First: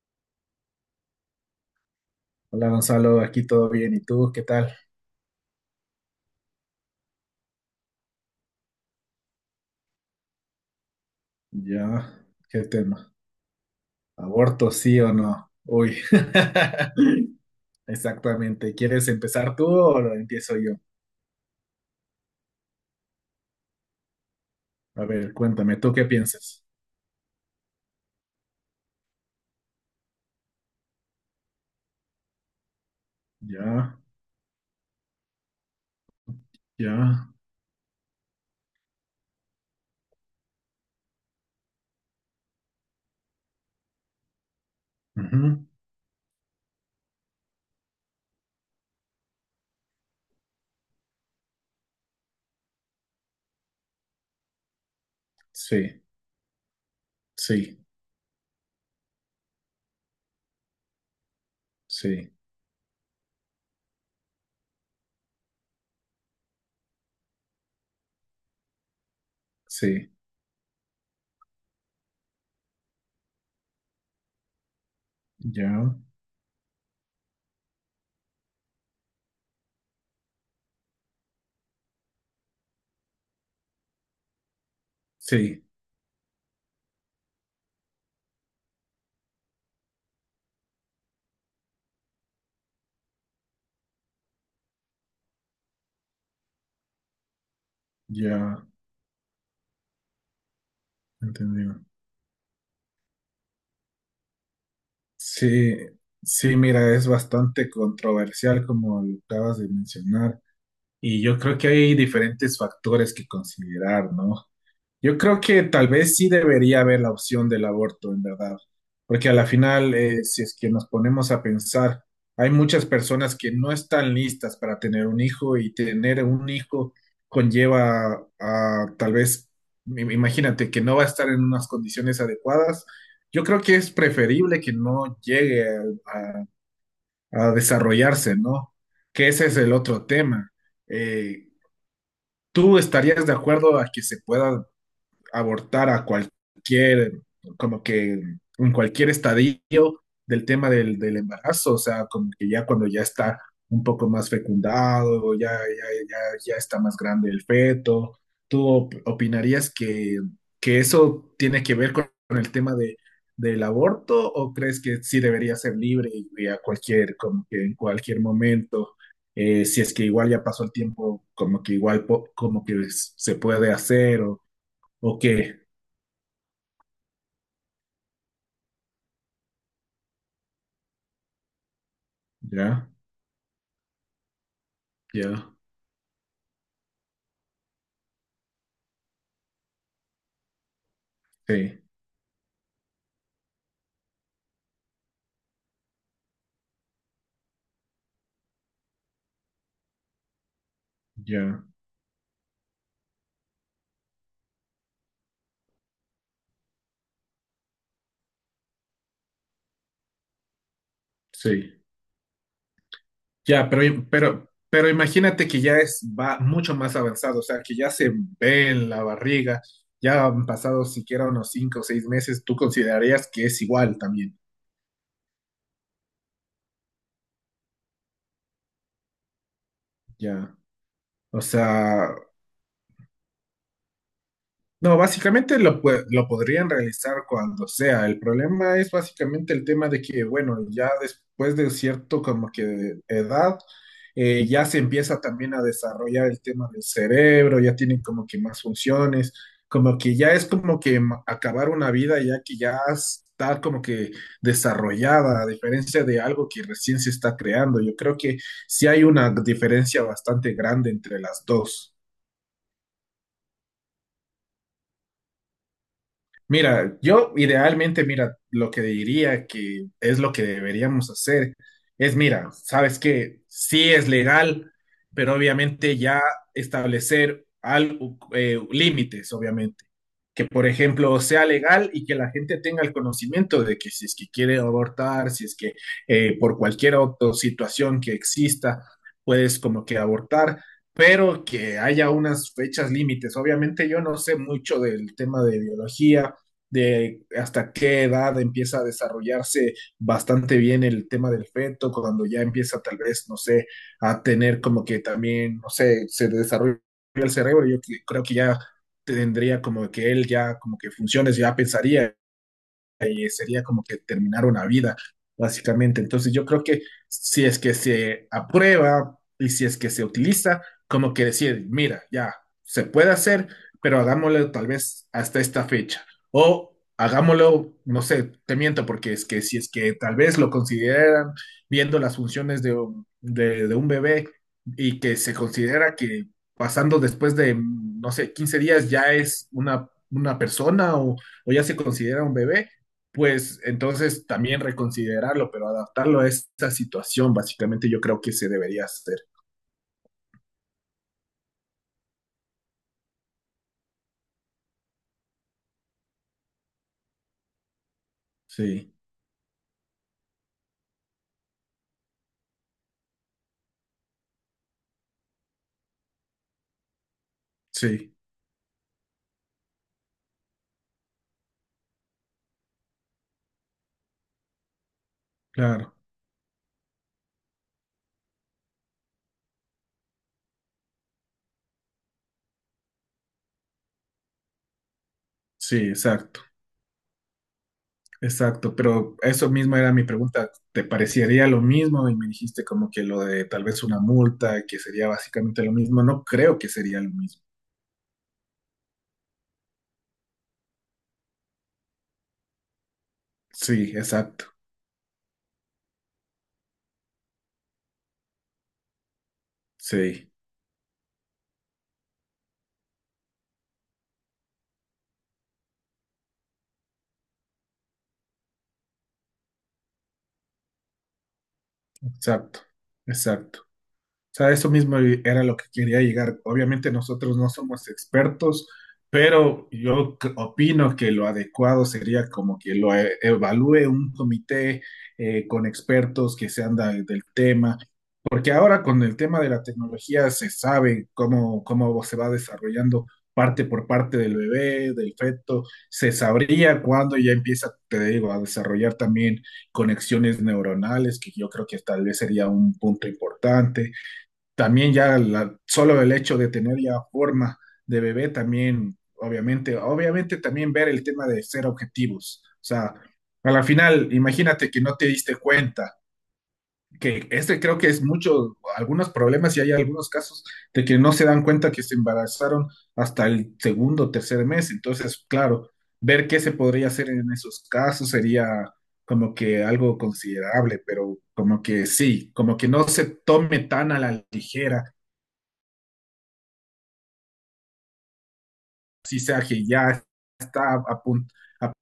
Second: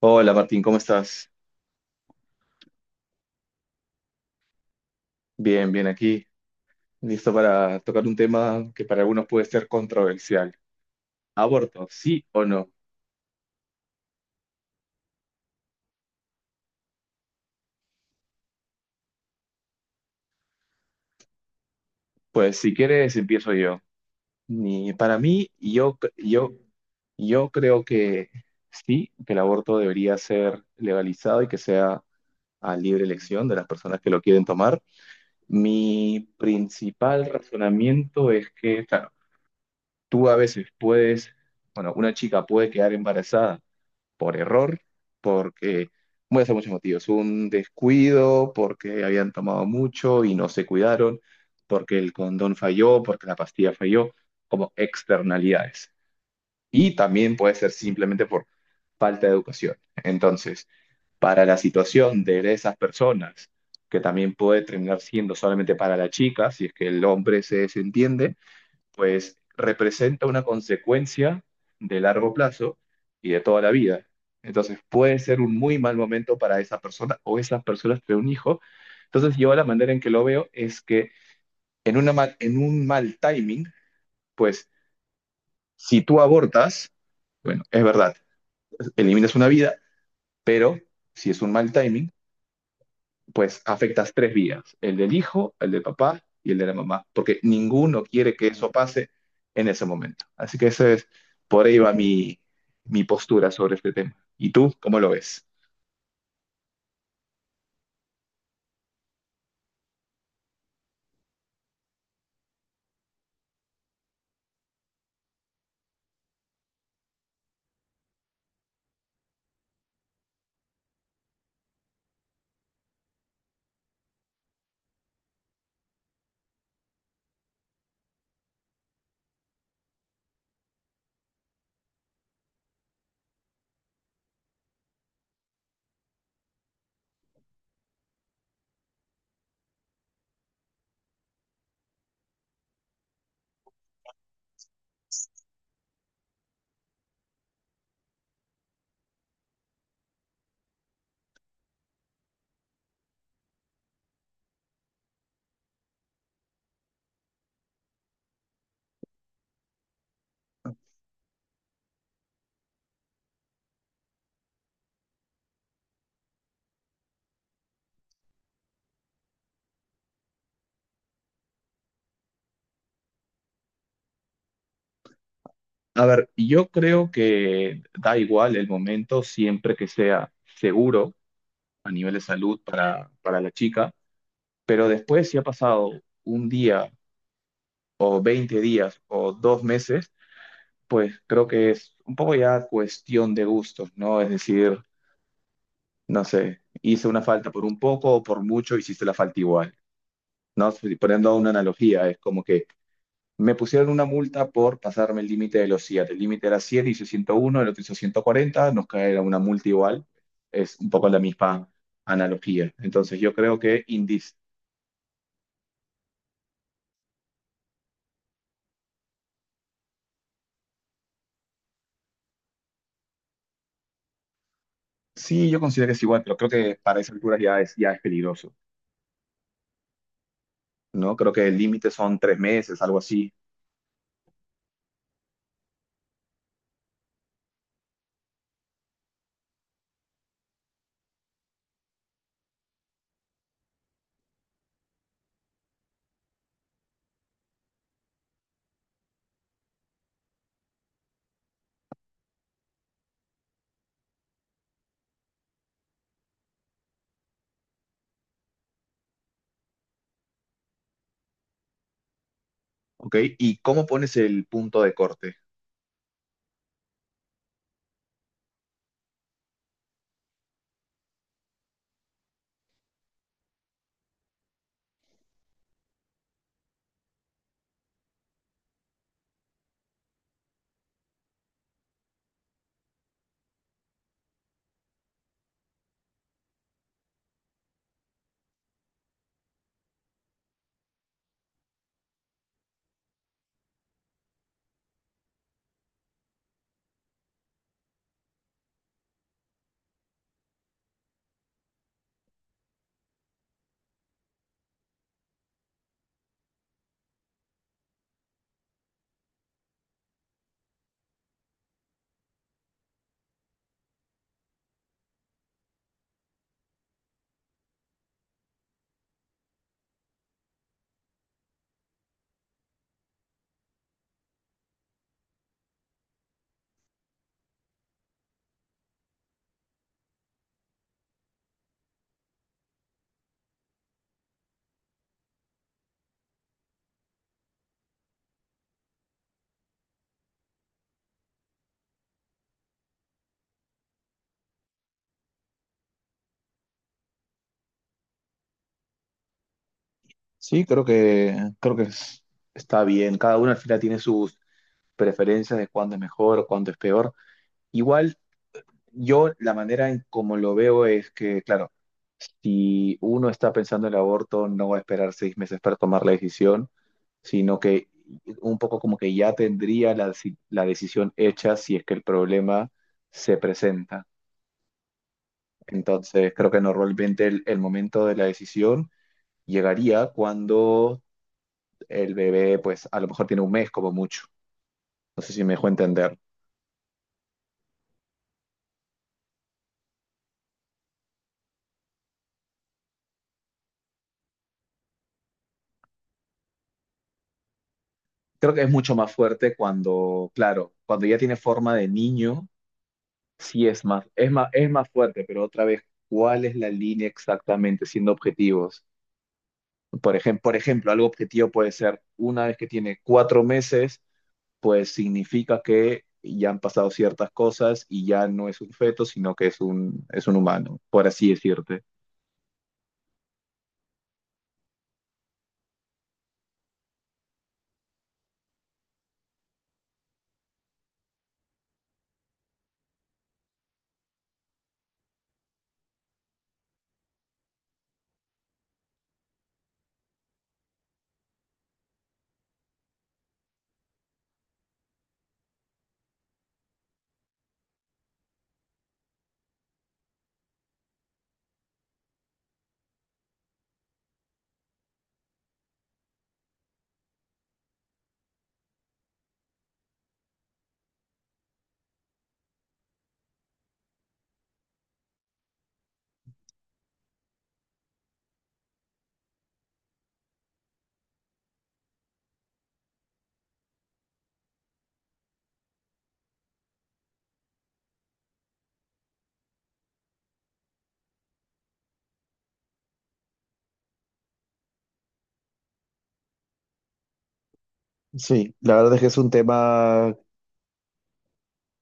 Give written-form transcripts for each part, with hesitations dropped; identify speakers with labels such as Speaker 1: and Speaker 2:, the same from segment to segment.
Speaker 1: Hola Martín, ¿cómo estás?
Speaker 2: Hola Gonzalo, aquí todo bien. ¿Y tú qué tal?
Speaker 1: Bien, bien aquí. Listo para tocar un tema que para algunos puede ser controversial. ¿Aborto,
Speaker 2: Ya,
Speaker 1: sí o
Speaker 2: ¿qué
Speaker 1: no?
Speaker 2: tema? ¿Aborto sí o no? Uy, exactamente. ¿Quieres empezar tú o lo empiezo yo?
Speaker 1: Pues si quieres empiezo yo. Ni
Speaker 2: A
Speaker 1: para
Speaker 2: ver,
Speaker 1: mí,
Speaker 2: cuéntame, ¿tú qué piensas?
Speaker 1: yo creo que sí, que el aborto debería ser legalizado y que sea a libre elección de las
Speaker 2: Ya,
Speaker 1: personas que lo quieren tomar. Mi principal
Speaker 2: ya,
Speaker 1: razonamiento es que, claro, tú a veces puedes, bueno, una chica puede quedar embarazada por error,
Speaker 2: ujú,
Speaker 1: porque puede ser muchos motivos, un descuido, porque habían tomado mucho y no se cuidaron, porque el condón falló, porque la pastilla falló, como externalidades.
Speaker 2: sí,
Speaker 1: Y también puede ser
Speaker 2: sí,
Speaker 1: simplemente por falta de educación. Entonces, para la situación
Speaker 2: sí,
Speaker 1: de esas personas, que también puede terminar siendo solamente para la chica, si es que el hombre se desentiende, pues
Speaker 2: sí,
Speaker 1: representa una consecuencia de largo plazo y de toda la vida. Entonces puede ser un muy mal
Speaker 2: ya,
Speaker 1: momento para esa persona o esas personas tener un hijo. Entonces yo la manera en que lo veo es que en un mal timing, pues
Speaker 2: sí,
Speaker 1: si tú abortas, bueno, es verdad, eliminas una vida, pero si es un mal timing, pues afectas tres vías, el del hijo, el del papá y el de la mamá, porque ninguno quiere que
Speaker 2: ya,
Speaker 1: eso pase en ese momento. Así que por ahí
Speaker 2: entendido.
Speaker 1: va mi postura sobre este tema. ¿Y tú cómo lo ves?
Speaker 2: Sí, sí, mira, es bastante controversial como lo acabas de mencionar. Y yo creo que hay diferentes factores que considerar, ¿no? Yo creo que tal vez sí debería haber la opción del aborto, en verdad, porque a la final, si es que nos ponemos a pensar, hay muchas personas que no están listas para tener un hijo, y tener un hijo conlleva a tal vez, imagínate, que no va a estar en unas condiciones adecuadas. Yo creo que es preferible que no llegue a, a- a desarrollarse, ¿no? Que ese es el otro tema. Eh, ¿Tú estarías de acuerdo a que se pueda abortar a cualquier, como que en cualquier estadio del tema del embarazo? O sea, como que ya cuando ya está un poco más fecundado, ya, ya está más grande el feto. ¿Tú opinarías que eso tiene que ver con el tema de, del aborto, o crees que sí debería ser libre y a cualquier, como que en cualquier momento, si es que igual ya pasó el tiempo, como que igual como que se puede hacer o qué?
Speaker 1: A ver, yo creo que da igual el momento siempre que sea seguro a nivel de salud
Speaker 2: Ya,
Speaker 1: para la chica, pero después si ha
Speaker 2: ya,
Speaker 1: pasado un día o 20 días o 2 meses, pues creo que
Speaker 2: sí,
Speaker 1: es un poco ya cuestión de gustos, ¿no? Es decir, no sé, hice una falta por un poco o por mucho, hiciste la falta igual, ¿no? Poniendo una
Speaker 2: ya,
Speaker 1: analogía, es como que me pusieron una multa por pasarme el límite de velocidad. El límite era 100, hice 101, el otro hizo 140, nos cae una multa igual. Es un poco la misma
Speaker 2: sí.
Speaker 1: analogía. Entonces yo creo
Speaker 2: Ya,
Speaker 1: que
Speaker 2: pero,
Speaker 1: indis...
Speaker 2: pero, pero imagínate que ya es va mucho más avanzado, o sea, que ya se ve en la barriga, ya han pasado siquiera unos 5 o 6 meses, tú considerarías que es igual también,
Speaker 1: Sí, yo considero que es igual, pero creo que para esas alturas ya es peligroso,
Speaker 2: ya.
Speaker 1: ¿no? Creo
Speaker 2: O
Speaker 1: que el límite
Speaker 2: sea,
Speaker 1: son 3 meses, algo así,
Speaker 2: no, básicamente lo, lo podrían realizar cuando sea. El problema es básicamente el tema de que, bueno, ya después de cierto como que edad, ya se empieza también a desarrollar el tema del cerebro, ya tienen como que más funciones, como que ya es como que acabar una vida ya que ya está como que desarrollada, a diferencia de algo que recién se está creando. Yo creo que sí hay una diferencia bastante grande entre las dos.
Speaker 1: ¿ok? ¿Y cómo pones el punto de corte?
Speaker 2: Mira, yo idealmente, mira, lo que diría que es lo que deberíamos hacer es, mira, sabes que sí es legal, pero obviamente ya establecer algo, límites, obviamente. Que, por ejemplo, sea legal y que la gente tenga el conocimiento de que si es que quiere abortar, si es que por cualquier otra situación que exista, puedes como que abortar pero que haya unas fechas límites. Obviamente yo no sé mucho del tema de biología, de hasta qué edad empieza a desarrollarse bastante bien el tema del feto, cuando ya empieza tal vez, no sé, a tener como que también, no sé, se desarrolla el cerebro, yo creo que ya tendría como que él ya como que funciones, ya pensaría y sería como que terminar una vida, básicamente. Entonces yo creo que si es que se aprueba y si es que se utiliza, como que decir, mira, ya, se puede hacer, pero hagámoslo tal vez hasta esta fecha. O hagámoslo, no sé, te miento, porque es que si es que tal vez lo consideran viendo las funciones de, de un bebé, y que se considera que pasando después de, no sé, 15 días ya es una persona, o ya se considera un bebé, pues entonces también reconsiderarlo, pero adaptarlo a esta situación, básicamente yo creo que se debería hacer.
Speaker 1: Sí, creo que está bien. Cada uno al final tiene sus preferencias de cuándo es mejor o cuándo es peor. Igual,
Speaker 2: Sí,
Speaker 1: yo la manera en como lo veo es que, claro, si uno está pensando en el aborto, no va a esperar 6 meses para tomar la decisión, sino que
Speaker 2: sí,
Speaker 1: un poco como que ya tendría la decisión hecha si es que el problema se presenta.
Speaker 2: claro,
Speaker 1: Entonces, creo que normalmente el momento de la decisión llegaría cuando el bebé pues a lo mejor tiene un mes como mucho. No sé si me dejó
Speaker 2: sí,
Speaker 1: entender.
Speaker 2: exacto, exacto. Pero eso mismo era mi pregunta, ¿te parecería lo mismo? Y me dijiste como que lo de tal vez una multa, que sería básicamente lo mismo. No creo que sería lo mismo.
Speaker 1: Creo que es mucho más fuerte cuando, claro, cuando ya tiene forma de niño, sí
Speaker 2: Sí, exacto,
Speaker 1: es más fuerte, pero otra vez, ¿cuál es la línea exactamente siendo objetivos?
Speaker 2: sí,
Speaker 1: Por ejemplo, algo objetivo puede ser, una vez que tiene 4 meses, pues significa que ya han pasado ciertas cosas y ya no es un feto, sino que es un humano, por así decirte.
Speaker 2: exacto, exacto. O sea, eso mismo era lo que quería llegar. Obviamente nosotros no somos expertos, pero yo opino que lo adecuado sería como que lo evalúe un comité con expertos que sean del tema, porque ahora con el tema de la tecnología se sabe cómo, cómo se va desarrollando parte por parte del bebé, del feto, se sabría cuándo ya empieza, te digo, a desarrollar también conexiones neuronales, que yo creo que tal vez sería un punto importante, también ya solo el hecho de tener ya forma de bebé también, obviamente, obviamente también ver el tema de ser objetivos. O sea, a la final, imagínate que no te diste cuenta, que este creo que es mucho, algunos problemas y hay algunos casos de que no se dan cuenta que se embarazaron hasta el segundo o tercer mes. Entonces, claro, ver qué se podría hacer en esos casos sería como que algo considerable, pero como que sí, como que no se tome tan a la ligera
Speaker 1: Sí, la verdad es que es
Speaker 2: si
Speaker 1: un
Speaker 2: sea que ya
Speaker 1: tema.
Speaker 2: está a, punto a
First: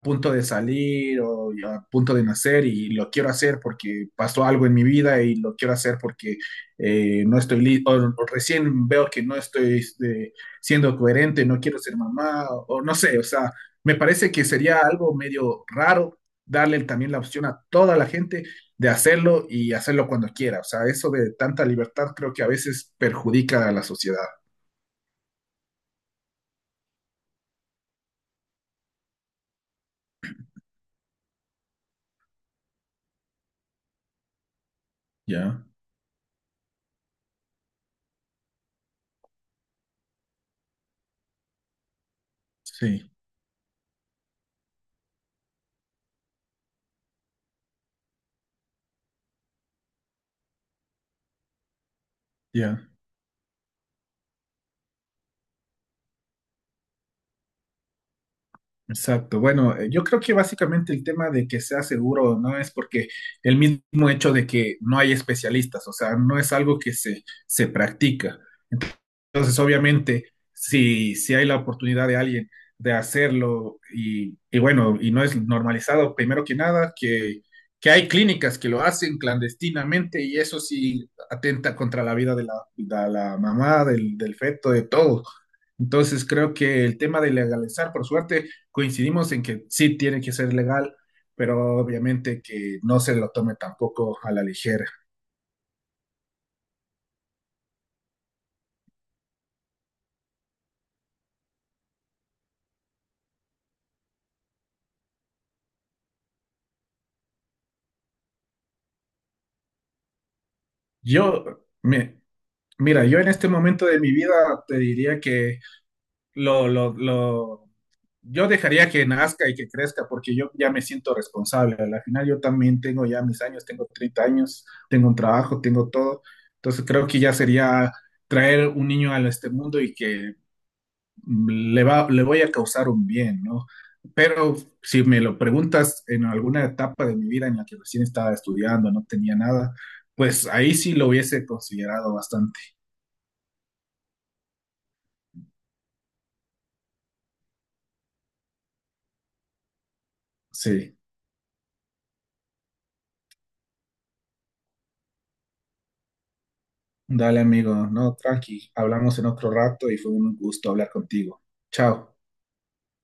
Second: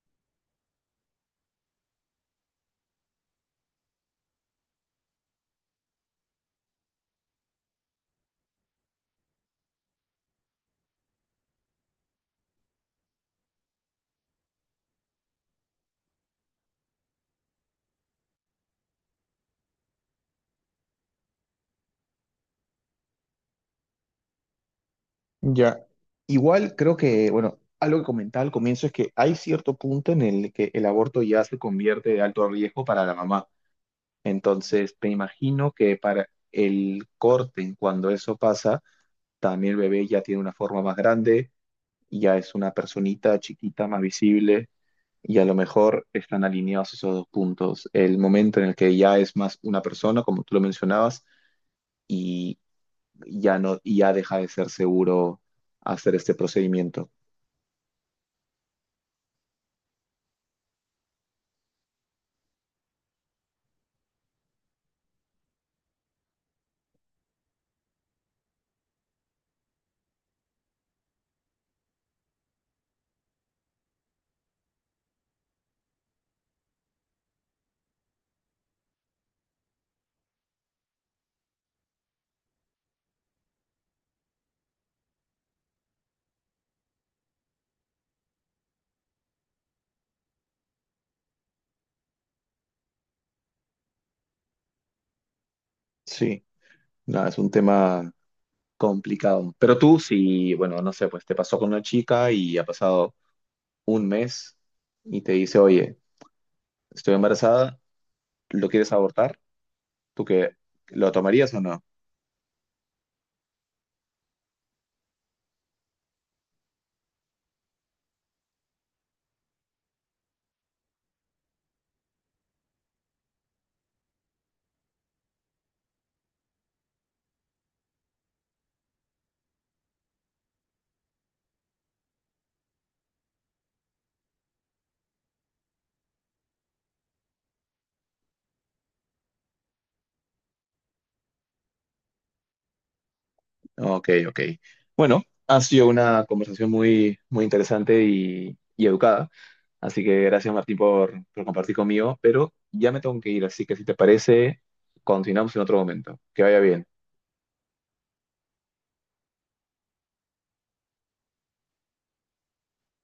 Speaker 2: punto de salir o a punto de nacer y lo quiero hacer porque pasó algo en mi vida y lo quiero hacer porque no estoy listo, o recién veo que no estoy siendo coherente, no quiero ser mamá, o no sé, o sea, me parece que sería algo medio raro darle también la opción a toda la gente de hacerlo y hacerlo cuando quiera, o sea, eso de tanta libertad creo que a veces perjudica a la sociedad,
Speaker 1: Ya. Igual creo que, bueno, algo que comentaba al comienzo es que hay cierto punto en el que el aborto ya se convierte de alto riesgo para la mamá. Entonces, te
Speaker 2: ¿ya?
Speaker 1: imagino que para el corte, en cuando eso pasa, también el bebé ya tiene una forma más grande, ya es una
Speaker 2: Sí,
Speaker 1: personita chiquita, más visible, y a lo mejor están alineados esos dos puntos. El momento en el que ya es más una persona, como tú lo mencionabas, y
Speaker 2: ya.
Speaker 1: ya no, y ya deja de ser seguro hacer este procedimiento.
Speaker 2: Exacto. Bueno, yo creo que básicamente el tema de que sea seguro no es porque el mismo hecho de que no hay especialistas, o sea, no es algo que se practica. Entonces, obviamente, si hay la oportunidad de alguien de hacerlo y bueno, y no es normalizado, primero que nada, que hay clínicas que lo hacen clandestinamente y eso sí atenta contra la vida de la mamá, del feto, de todo. Entonces, creo que el tema de legalizar, por suerte, coincidimos en que sí tiene que ser legal, pero obviamente que no se lo tome tampoco a la ligera.
Speaker 1: Sí, nada, es un tema complicado. Pero tú, si, bueno, no sé, pues te pasó con una chica y ha pasado un mes y te dice, oye, estoy embarazada, ¿lo quieres abortar? ¿Tú qué? ¿Lo
Speaker 2: Yo,
Speaker 1: tomarías o no?
Speaker 2: me, mira, yo en este momento de mi vida te diría que lo, lo, lo, yo dejaría que nazca y que crezca porque yo ya me siento responsable. Al final yo también tengo ya mis años, tengo 30 años, tengo un trabajo, tengo todo. Entonces creo que ya sería traer un niño a este mundo y que le va, le voy a causar un bien, ¿no? Pero si me lo preguntas en alguna etapa de mi vida en la que recién estaba estudiando, no tenía nada, pues ahí sí lo hubiese considerado bastante.
Speaker 1: Ok, ok. Bueno, ha sido una conversación muy interesante y educada. Así que gracias, Martín,
Speaker 2: Sí.
Speaker 1: por compartir conmigo. Pero ya me tengo que ir, así que si te parece, continuamos en otro momento. Que vaya bien.
Speaker 2: Dale, amigo, no, tranqui, hablamos en otro rato y fue un gusto hablar contigo. Chao.